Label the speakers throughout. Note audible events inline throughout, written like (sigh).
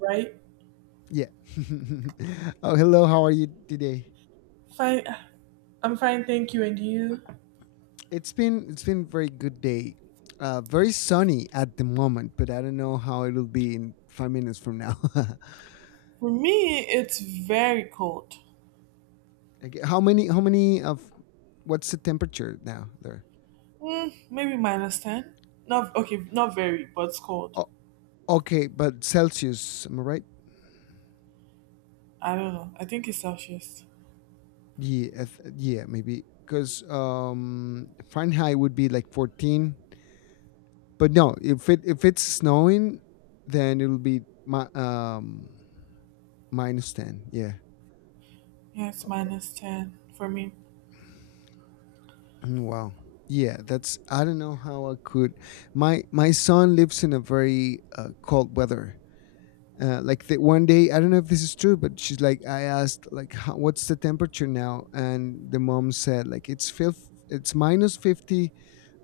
Speaker 1: Right?
Speaker 2: Yeah. (laughs) Oh, hello. How are you today?
Speaker 1: Fine. I'm fine, thank you. And you?
Speaker 2: It's been very good day. Very sunny at the moment, but I don't know how it'll be in 5 minutes from now.
Speaker 1: For me, it's very cold.
Speaker 2: (laughs) Okay, how many? How many of? What's the temperature now there?
Speaker 1: Maybe minus 10. Not okay, not very, but it's cold.
Speaker 2: Oh, okay, but Celsius. Am I right?
Speaker 1: I don't know. I think it's Celsius.
Speaker 2: Yeah, maybe because Fahrenheit would be like 14. But no, if it's snowing, then it'll be my minus ten. Yeah.
Speaker 1: Yeah, it's minus 10 for me.
Speaker 2: Mm, wow. Yeah, that's I don't know how I could. My son lives in a very cold weather. Like the one day, I don't know if this is true, but she's like, I asked like, how, what's the temperature now? And the mom said like it's minus 50,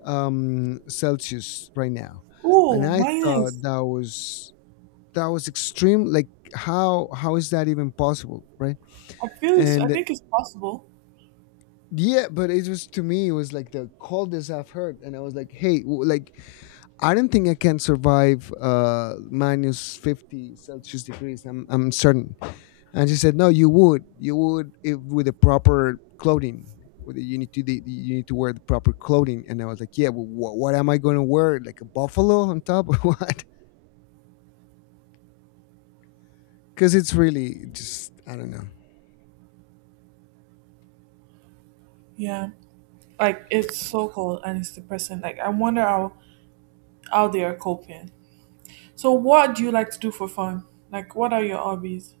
Speaker 2: Celsius right now, and
Speaker 1: Ooh,
Speaker 2: I thought
Speaker 1: minus.
Speaker 2: that was extreme. Like how is that even possible, right?
Speaker 1: I
Speaker 2: And
Speaker 1: think it's possible.
Speaker 2: yeah, but it was to me, it was like the coldest I've heard, and I was like, hey, like I don't think I can survive minus 50 Celsius degrees. I'm certain. And she said, no, you would. You would if with the proper clothing. You need you need to wear the proper clothing. And I was like, yeah, well, what am I going to wear? Like a buffalo on top or (laughs) what? Because it's really just, I don't know.
Speaker 1: Yeah. Like it's so cold and it's depressing. Like I wonder how they are coping. So what do you like to do for fun? Like what are your hobbies?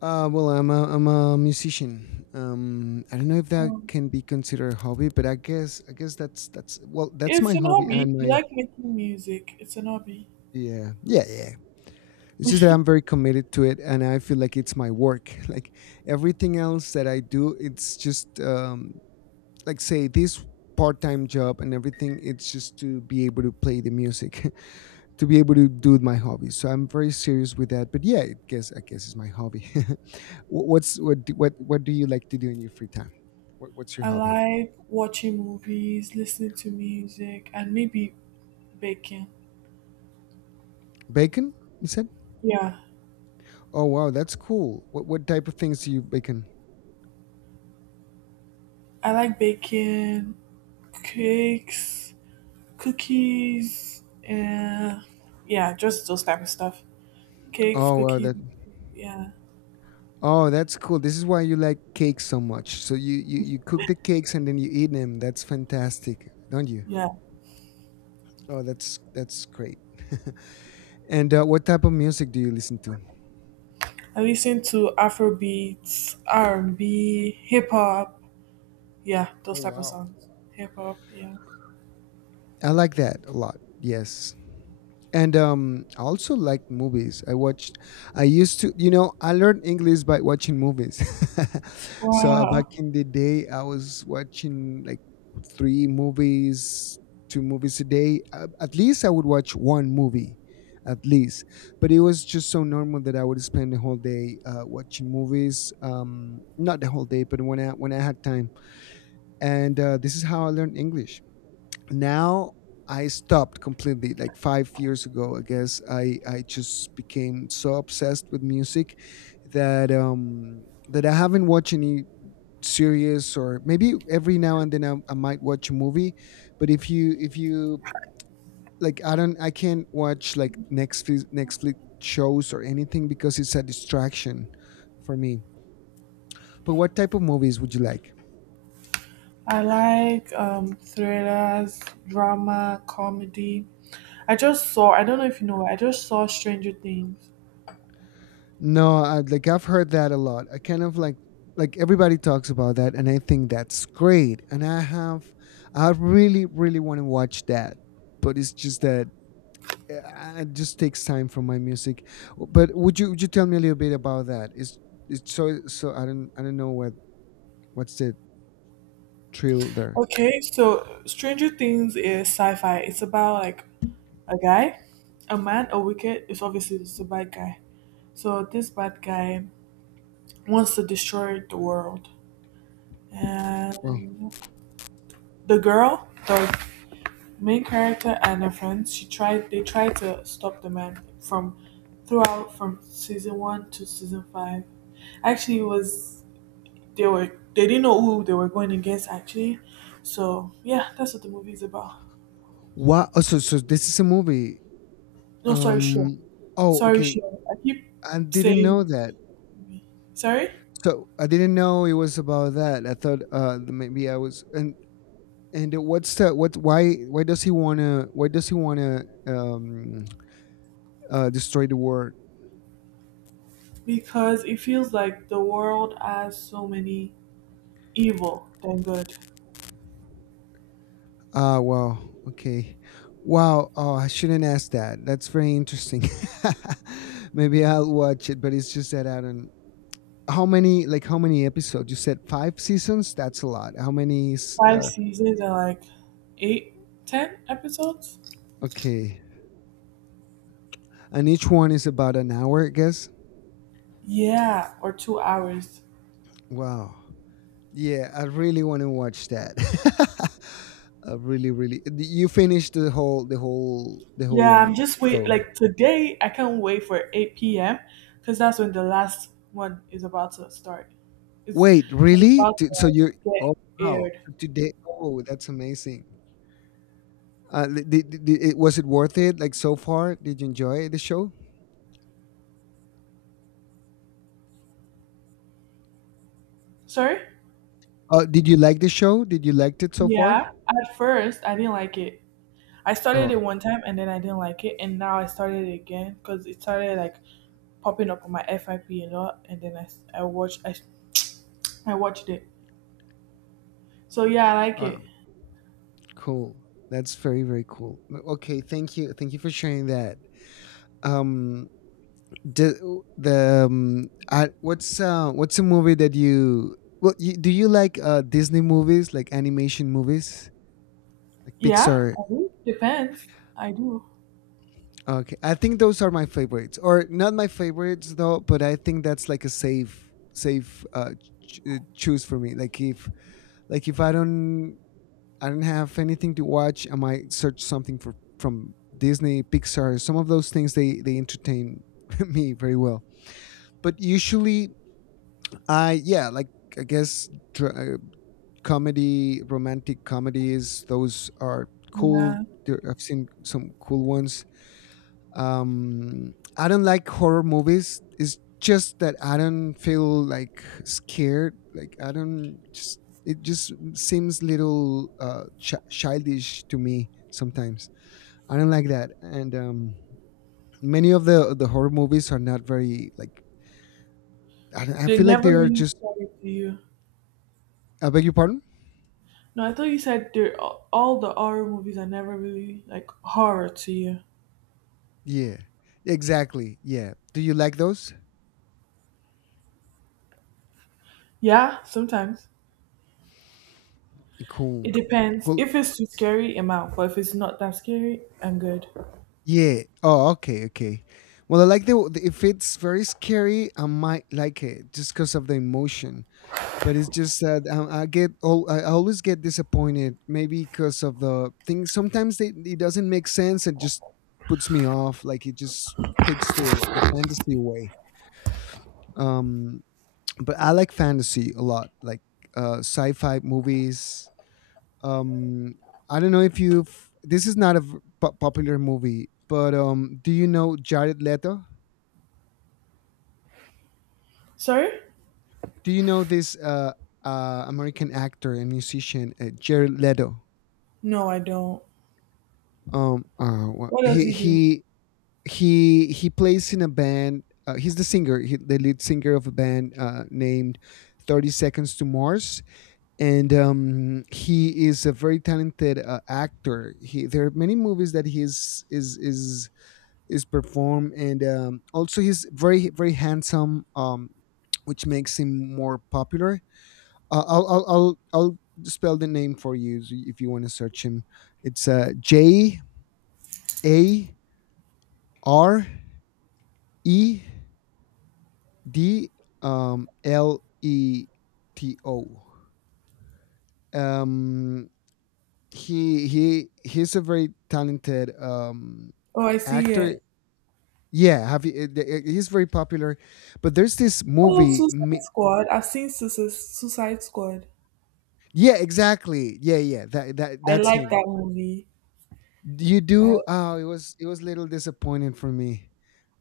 Speaker 2: Well, I'm a musician. I don't know if that
Speaker 1: Um,
Speaker 2: can be considered a hobby, but I guess that's my
Speaker 1: it's an
Speaker 2: hobby
Speaker 1: hobby.
Speaker 2: and
Speaker 1: You
Speaker 2: my
Speaker 1: like making music. It's an hobby.
Speaker 2: Yeah, yeah, yeah. It's just that I'm
Speaker 1: (laughs)
Speaker 2: very committed to it, and I feel like it's my work. (laughs) Like everything else that I do, it's just like say this part-time job and everything. It's just to be able to play the music, (laughs) to be able to do my hobbies. So I'm very serious with that. But yeah, I guess it's my hobby. (laughs) What do you like to do in your free time? What's your
Speaker 1: I
Speaker 2: hobby?
Speaker 1: like watching movies, listening to music, and maybe baking.
Speaker 2: Bacon, you said.
Speaker 1: Yeah,
Speaker 2: Oh wow, that's cool. What type of things do you bacon?
Speaker 1: I like baking, cakes, cookies, and yeah, just those type of stuff. Cakes,
Speaker 2: Oh wow,
Speaker 1: cookies,
Speaker 2: that
Speaker 1: yeah,
Speaker 2: Oh, that's cool. This is why you like cakes so much. So you cook the cakes and then you eat them. That's fantastic, don't you?
Speaker 1: yeah.
Speaker 2: Oh, that's great. (laughs) And what type of music do you listen to?
Speaker 1: I listen to Afro beats, R and B, hip hop, yeah,
Speaker 2: Oh,
Speaker 1: those type of
Speaker 2: wow.
Speaker 1: songs. Hip hop, yeah.
Speaker 2: I like that a lot. Yes. And I also like movies. I watched i used to you know I learned english by watching movies. (laughs) So, back
Speaker 1: Wow,
Speaker 2: in the day I was watching like three movies two movies a day, at least I would watch one movie, at least. But it was just so normal that I would spend the whole day watching movies. Um not the whole day, but when I had time. And this is how I learned english. Now I stopped completely like 5 years ago. I guess I just became so obsessed with music, that I haven't watched any series. Or maybe every now and then, I might watch a movie, but if you like, I can't watch like Netflix shows or anything, because it's a distraction for me. But what type of movies would you like?
Speaker 1: I like thrillers, drama, comedy. I just saw, I don't know if you know, I just saw Stranger Things.
Speaker 2: No, like I've heard that a lot. I kind of like, everybody talks about that, and I think that's great. And I really, really want to watch that, but it's just that, it just takes time from my music. But would you tell me a little bit about that? Is It's, so I don't know what's the thrill there.
Speaker 1: Okay, so Stranger Things is sci fi. It's about like a guy, a man, a wicked, it's obviously it's a bad guy. So this bad guy wants to destroy the world.
Speaker 2: Oh.
Speaker 1: And the girl, the main character and her friends, she tried they tried to stop the man from season one to season five. Actually it was they were they didn't know who they were going against actually. So yeah, that's what the movie is about.
Speaker 2: Wow. Oh, so this is a movie.
Speaker 1: No, sorry, sure.
Speaker 2: Um. Oh,
Speaker 1: Sorry,
Speaker 2: okay.
Speaker 1: sure. I keep
Speaker 2: I didn't know
Speaker 1: saying
Speaker 2: that.
Speaker 1: movie. Sorry.
Speaker 2: So I didn't know it was about that. I thought maybe I was. And what's the what? Why does he wanna? Why does he wanna destroy the world?
Speaker 1: Because it feels like the world has so many evil than good.
Speaker 2: Ah, wow. Okay. Wow. Oh, I shouldn't ask that. That's very interesting. (laughs) Maybe I'll watch it, but it's just that I don't. How many? Like how many episodes? You said five seasons. That's a lot. How many?
Speaker 1: Five seasons are like eight, ten episodes.
Speaker 2: Okay. And each one is about an hour, I guess.
Speaker 1: Yeah, or 2 hours.
Speaker 2: Wow. Yeah, I really want to watch that. (laughs) I really, really. You finished the whole, the whole, the
Speaker 1: Yeah,
Speaker 2: whole
Speaker 1: I'm just wait.
Speaker 2: show.
Speaker 1: Like today, I can't wait for 8 p.m. because that's when the last one is about to start. It's
Speaker 2: Wait,
Speaker 1: sort of
Speaker 2: really?
Speaker 1: about
Speaker 2: So you're.
Speaker 1: the
Speaker 2: Oh
Speaker 1: getting
Speaker 2: wow.
Speaker 1: aired.
Speaker 2: So today? Oh, that's amazing. Was it worth it? Like so far, did you enjoy the show?
Speaker 1: Sorry?
Speaker 2: Did you like the show? Did you liked it so far?
Speaker 1: Yeah. At first, I didn't like it. I started
Speaker 2: Oh,
Speaker 1: it one time and then I didn't like it, and now I started it again because it started like popping up on my FIP a lot, and then I s- I watched it. So yeah, I like
Speaker 2: uh,
Speaker 1: it.
Speaker 2: cool. That's very, very cool. Okay, thank you for sharing that. Um, do, the what's a movie that you, do you like Disney movies like animation movies like
Speaker 1: Yeah,
Speaker 2: Pixar?
Speaker 1: I do. Depends. I do.
Speaker 2: Okay, I think those are my favorites, or not my favorites though. But I think that's like a safe choose for me. Like if, I don't I don't have anything to watch, I might search something for from Disney, Pixar. Some of those things they entertain (laughs) me very well. But usually. Yeah, like I guess, dr- uh, comedy, romantic comedies, those are cool.
Speaker 1: Yeah.
Speaker 2: There, I've seen some cool ones. I don't like horror movies. It's just that I don't feel like scared. Like I don't just. It just seems little childish to me sometimes. I don't like that, and many of the horror movies are not very like. I, don't, I
Speaker 1: They
Speaker 2: feel like
Speaker 1: never
Speaker 2: they are
Speaker 1: really
Speaker 2: just.
Speaker 1: sell it to you.
Speaker 2: I beg your pardon.
Speaker 1: No, I thought you said they're all the horror movies are never really like horror to you.
Speaker 2: Yeah, exactly. Yeah. Do you like those?
Speaker 1: Yeah, sometimes.
Speaker 2: Cool.
Speaker 1: It depends.
Speaker 2: Cool.
Speaker 1: If it's too scary, I'm out. But if it's not that scary, I'm good.
Speaker 2: Yeah. Oh, okay, okay. Well, I like if it's very scary, I might like it just because of the emotion. But it's just that I always get disappointed, maybe because of the things. Sometimes, it doesn't make sense. It just puts me off. Like it just takes the fantasy away. Um, but I like fantasy a lot, like sci-fi movies. um I don't know if you've this is not a popular movie, but do you know Jared Leto?
Speaker 1: Sorry?
Speaker 2: Do you know this american actor and musician, Jared Leto?
Speaker 1: No, I don't.
Speaker 2: um uh wha-
Speaker 1: What does
Speaker 2: he
Speaker 1: he do?
Speaker 2: he he plays in a band. He's the singer, the lead singer of a band named 30 seconds to mars. And he is a very talented actor. He There are many movies that he's is performed, and also he's very, very handsome, which makes him more popular. I'll spell the name for you, so if you want to search him, it's, J, A, R, E, D, L, E, T, O. um, he's a very talented,
Speaker 1: Oh, I see
Speaker 2: actor.
Speaker 1: it.
Speaker 2: Yeah, he's very popular, but there's this
Speaker 1: Oh,
Speaker 2: movie
Speaker 1: Suicide
Speaker 2: Mi-.
Speaker 1: Squad. I've seen Suicide Squad.
Speaker 2: Yeah, exactly. Yeah, yeah. That that
Speaker 1: I
Speaker 2: that's
Speaker 1: like
Speaker 2: him.
Speaker 1: that movie.
Speaker 2: You
Speaker 1: Uh,
Speaker 2: do. Oh, it was a little disappointing for me.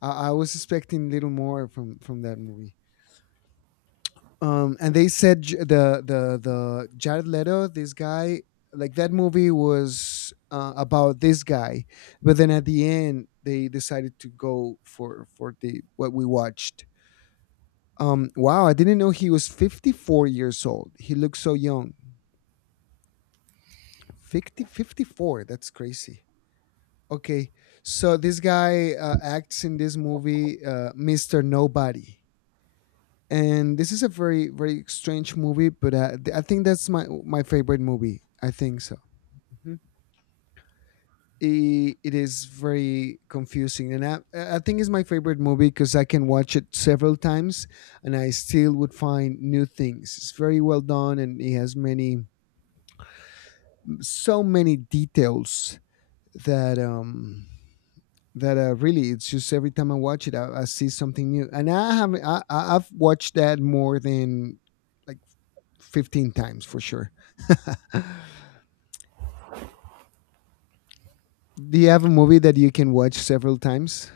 Speaker 2: I was expecting a little more from that movie. And they said, J- the Jared Leto, this guy, like that movie was, about this guy, but then at the end they decided to go for the what we watched. Wow, I didn't know he was 54 years old. He looks so young. Fifty, 54. That's crazy. Okay, so this guy, acts in this movie, Mister Nobody, and this is a very, very strange movie, but I think that's my favorite movie. I think so. Mhm. It is very confusing, and I think it's my favorite movie because I can watch it several times, and I still would find new things. It's very well done, and it has many so many details, that um that really it's just every time I watch it, I see something new. And I have I- I've watched that more than, like, 15 times for sure. (laughs) Do you have a movie that you can watch several times?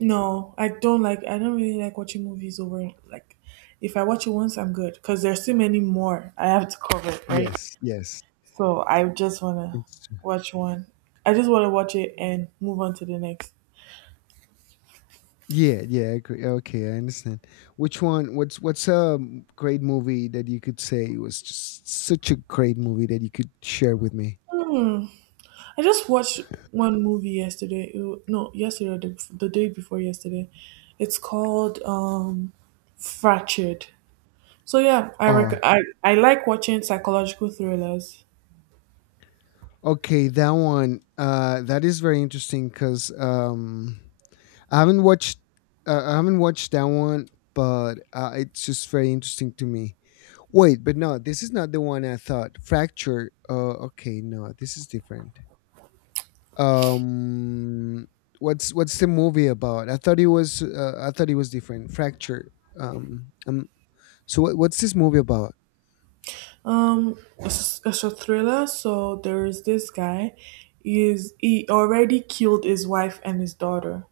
Speaker 1: no, I don't really like watching movies over. Like, if I watch it once, I'm good because there's too many more I have to cover, right?
Speaker 2: Yes, yes.
Speaker 1: So I just wanna
Speaker 2: It's,
Speaker 1: watch one. I just wanna watch it and move on to the next.
Speaker 2: yeah, yeah. I agree. Okay, I understand. Which one? What's a great movie that you could say was just such a great movie that you could share with me?
Speaker 1: Hmm. I just watched one movie yesterday. No, yesterday or the day before yesterday. It's called Fractured. So yeah, I, rec-
Speaker 2: Oh,
Speaker 1: I like watching psychological thrillers.
Speaker 2: okay, that one. That is very interesting because, I haven't watched. I haven't watched that one, but, it's just very interesting to me. Wait, but no, this is not the one I thought. Fracture. Okay, no, this is different. Um, what's the movie about? I thought it was. I thought it was different. Fracture. Um, um. So what's this movie about?
Speaker 1: It's a thriller. So there is this guy. Is he already killed his wife and his daughter,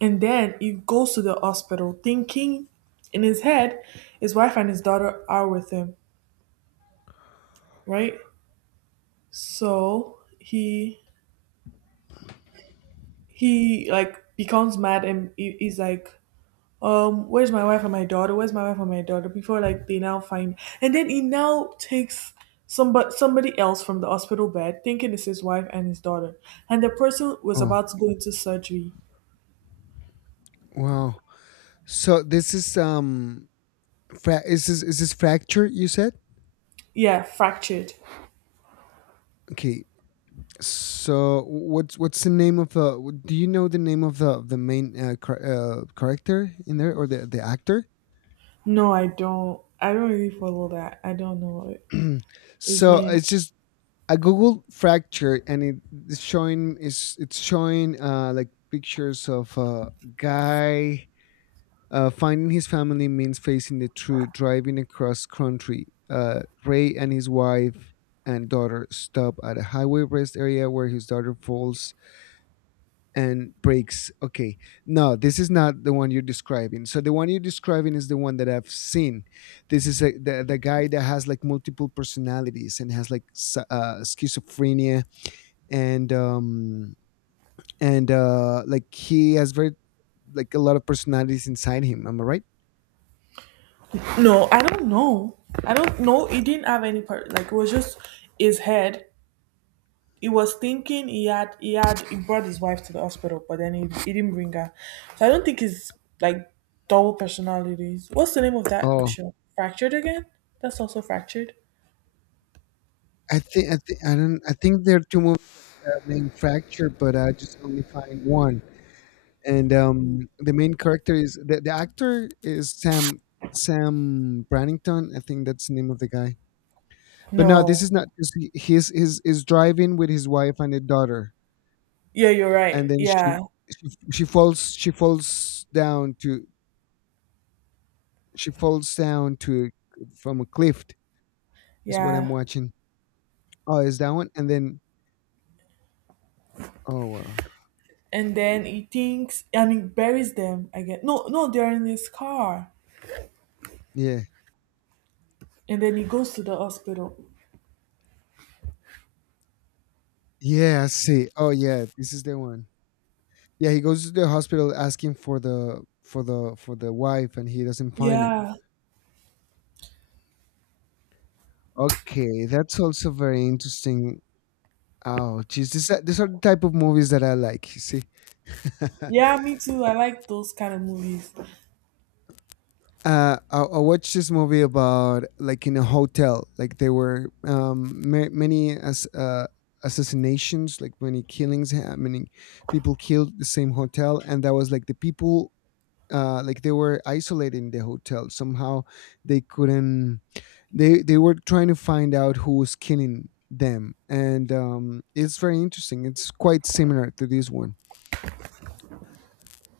Speaker 1: and then he goes to the hospital thinking in his head his wife and his daughter are with him, right? So he like becomes mad and he's like where's my wife and my daughter where's my wife and my daughter before like they now find and then he now takes somebody else from the hospital bed thinking it's his wife and his daughter and the person was
Speaker 2: Oh,
Speaker 1: about to go into surgery.
Speaker 2: wow. So this is. Is this fracture? You said.
Speaker 1: Yeah, fractured.
Speaker 2: Okay, so what's the name of the? Do you know the name of the main character in there or the actor?
Speaker 1: No, I don't, I don't really follow that. I don't know
Speaker 2: (clears throat)
Speaker 1: his
Speaker 2: So
Speaker 1: name.
Speaker 2: it's just I googled fracture and it's showing is it's showing like pictures of a guy finding his family means facing the truth, driving across country. Ray and his wife and daughter stop at a highway rest area where his daughter falls and breaks. Okay, no, this is not the one you're describing. So the one you're describing is the one that I've seen. This is the guy that has like multiple personalities and has like schizophrenia and and like he has very like a lot of personalities inside him. Am I right?
Speaker 1: No, I don't know, I don't know he didn't have any part like it was just his head he was thinking he brought his wife to the hospital, but then he didn't bring her. So I don't think it's like double personalities. What's the name of that
Speaker 2: Oh,
Speaker 1: show? Fractured again? That's also fractured.
Speaker 2: I think I don't I think there are two movies named Fracture, but I just only find one. And the main character is the actor is Sam Sam Brannington. I think that's the name of the guy. But no, this
Speaker 1: No.
Speaker 2: is not because he's is driving with his wife and a daughter,
Speaker 1: Yeah, you're
Speaker 2: and
Speaker 1: right.
Speaker 2: then she
Speaker 1: Yeah,
Speaker 2: she she falls she falls down to from a cliff. Is what I'm
Speaker 1: yeah.
Speaker 2: watching. Oh, is that one? And then oh uh,
Speaker 1: And then he thinks and he buries them again. No, no, they're in his car.
Speaker 2: yeah
Speaker 1: And then he goes to the hospital.
Speaker 2: yeah, I see. Oh yeah, this is the one. Yeah, he goes to the hospital asking for the for the for the wife, and he doesn't find him.
Speaker 1: Yeah.
Speaker 2: Okay, that's also very interesting. Oh, geez, these are the type of movies that I like. You see,
Speaker 1: Yeah, me too. I like those kind of movies.
Speaker 2: I watched this movie about like in a hotel, like there were many as assassinations, like many killings happening, people killed the same hotel, and that was like the people like they were isolated in the hotel. Somehow they couldn't. They were trying to find out who was killing them, and it's very interesting. It's quite similar to this one.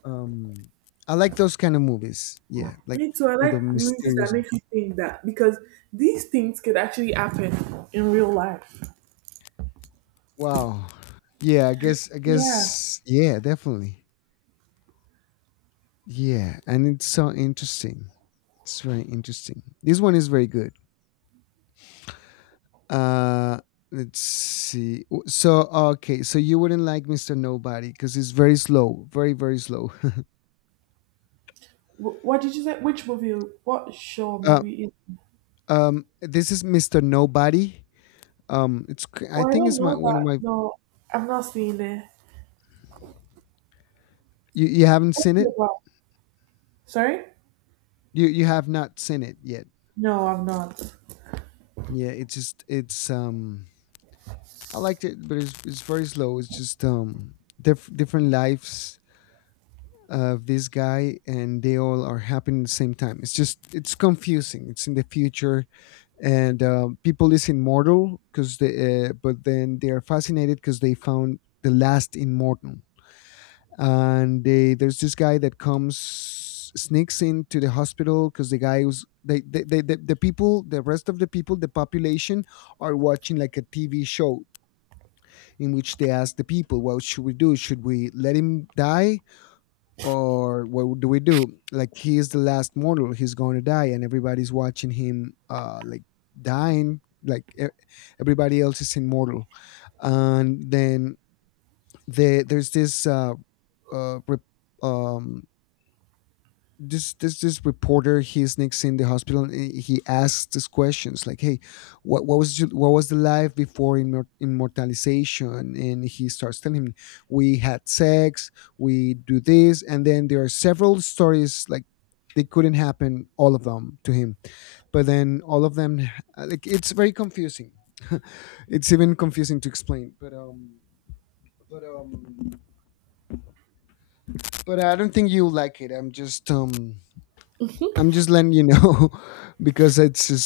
Speaker 2: Um, I like those kind of movies. Yeah, like
Speaker 1: Me too. I
Speaker 2: with the
Speaker 1: like movies that
Speaker 2: mysterious.
Speaker 1: make you think that because these things could actually happen in real life.
Speaker 2: Wow. Yeah, I
Speaker 1: Yeah.
Speaker 2: guess. Yeah, definitely. Yeah, and it's so interesting. It's very interesting. This one is very good. Uh, let's see. So okay, so you wouldn't like Mister Nobody because he's very slow, very very slow. (laughs)
Speaker 1: What did you say? Which movie? What show or
Speaker 2: Uh,
Speaker 1: movie is?
Speaker 2: this is Mister Nobody. It's
Speaker 1: Oh,
Speaker 2: I
Speaker 1: I
Speaker 2: think
Speaker 1: don't
Speaker 2: it's my
Speaker 1: know
Speaker 2: one of
Speaker 1: that.
Speaker 2: my.
Speaker 1: No, I'm not seeing it.
Speaker 2: You haven't
Speaker 1: What's
Speaker 2: seen
Speaker 1: it
Speaker 2: it.
Speaker 1: about? Sorry?
Speaker 2: You have not seen it yet.
Speaker 1: No, I'm not.
Speaker 2: Yeah, it's just it's. I liked it, but it's very slow. It's just different lives of this guy and they all are happening at the same time, it's just it's confusing, it's in the future and people is immortal because they but then they are fascinated because they found the last immortal, and they there's this guy that comes, sneaks into the hospital because the guy was they the people the rest of the people the population are watching like a TV show in which they ask the people, what should we do, should we let him die or what do we do, like he is the last mortal, he's going to die and everybody's watching him like dying, like everybody else is immortal, and then there's this uh rep, um this reporter, he sneaks in the hospital and he asks these questions like, hey what was what was the life before immortalization, and he starts telling him we had sex, we do this, and then there are several stories like they couldn't happen all of them to him but then all of them, like it's very confusing (laughs) it's even confusing to explain, but but um but I don't think you'll like it. I'm just letting you know (laughs) because it's just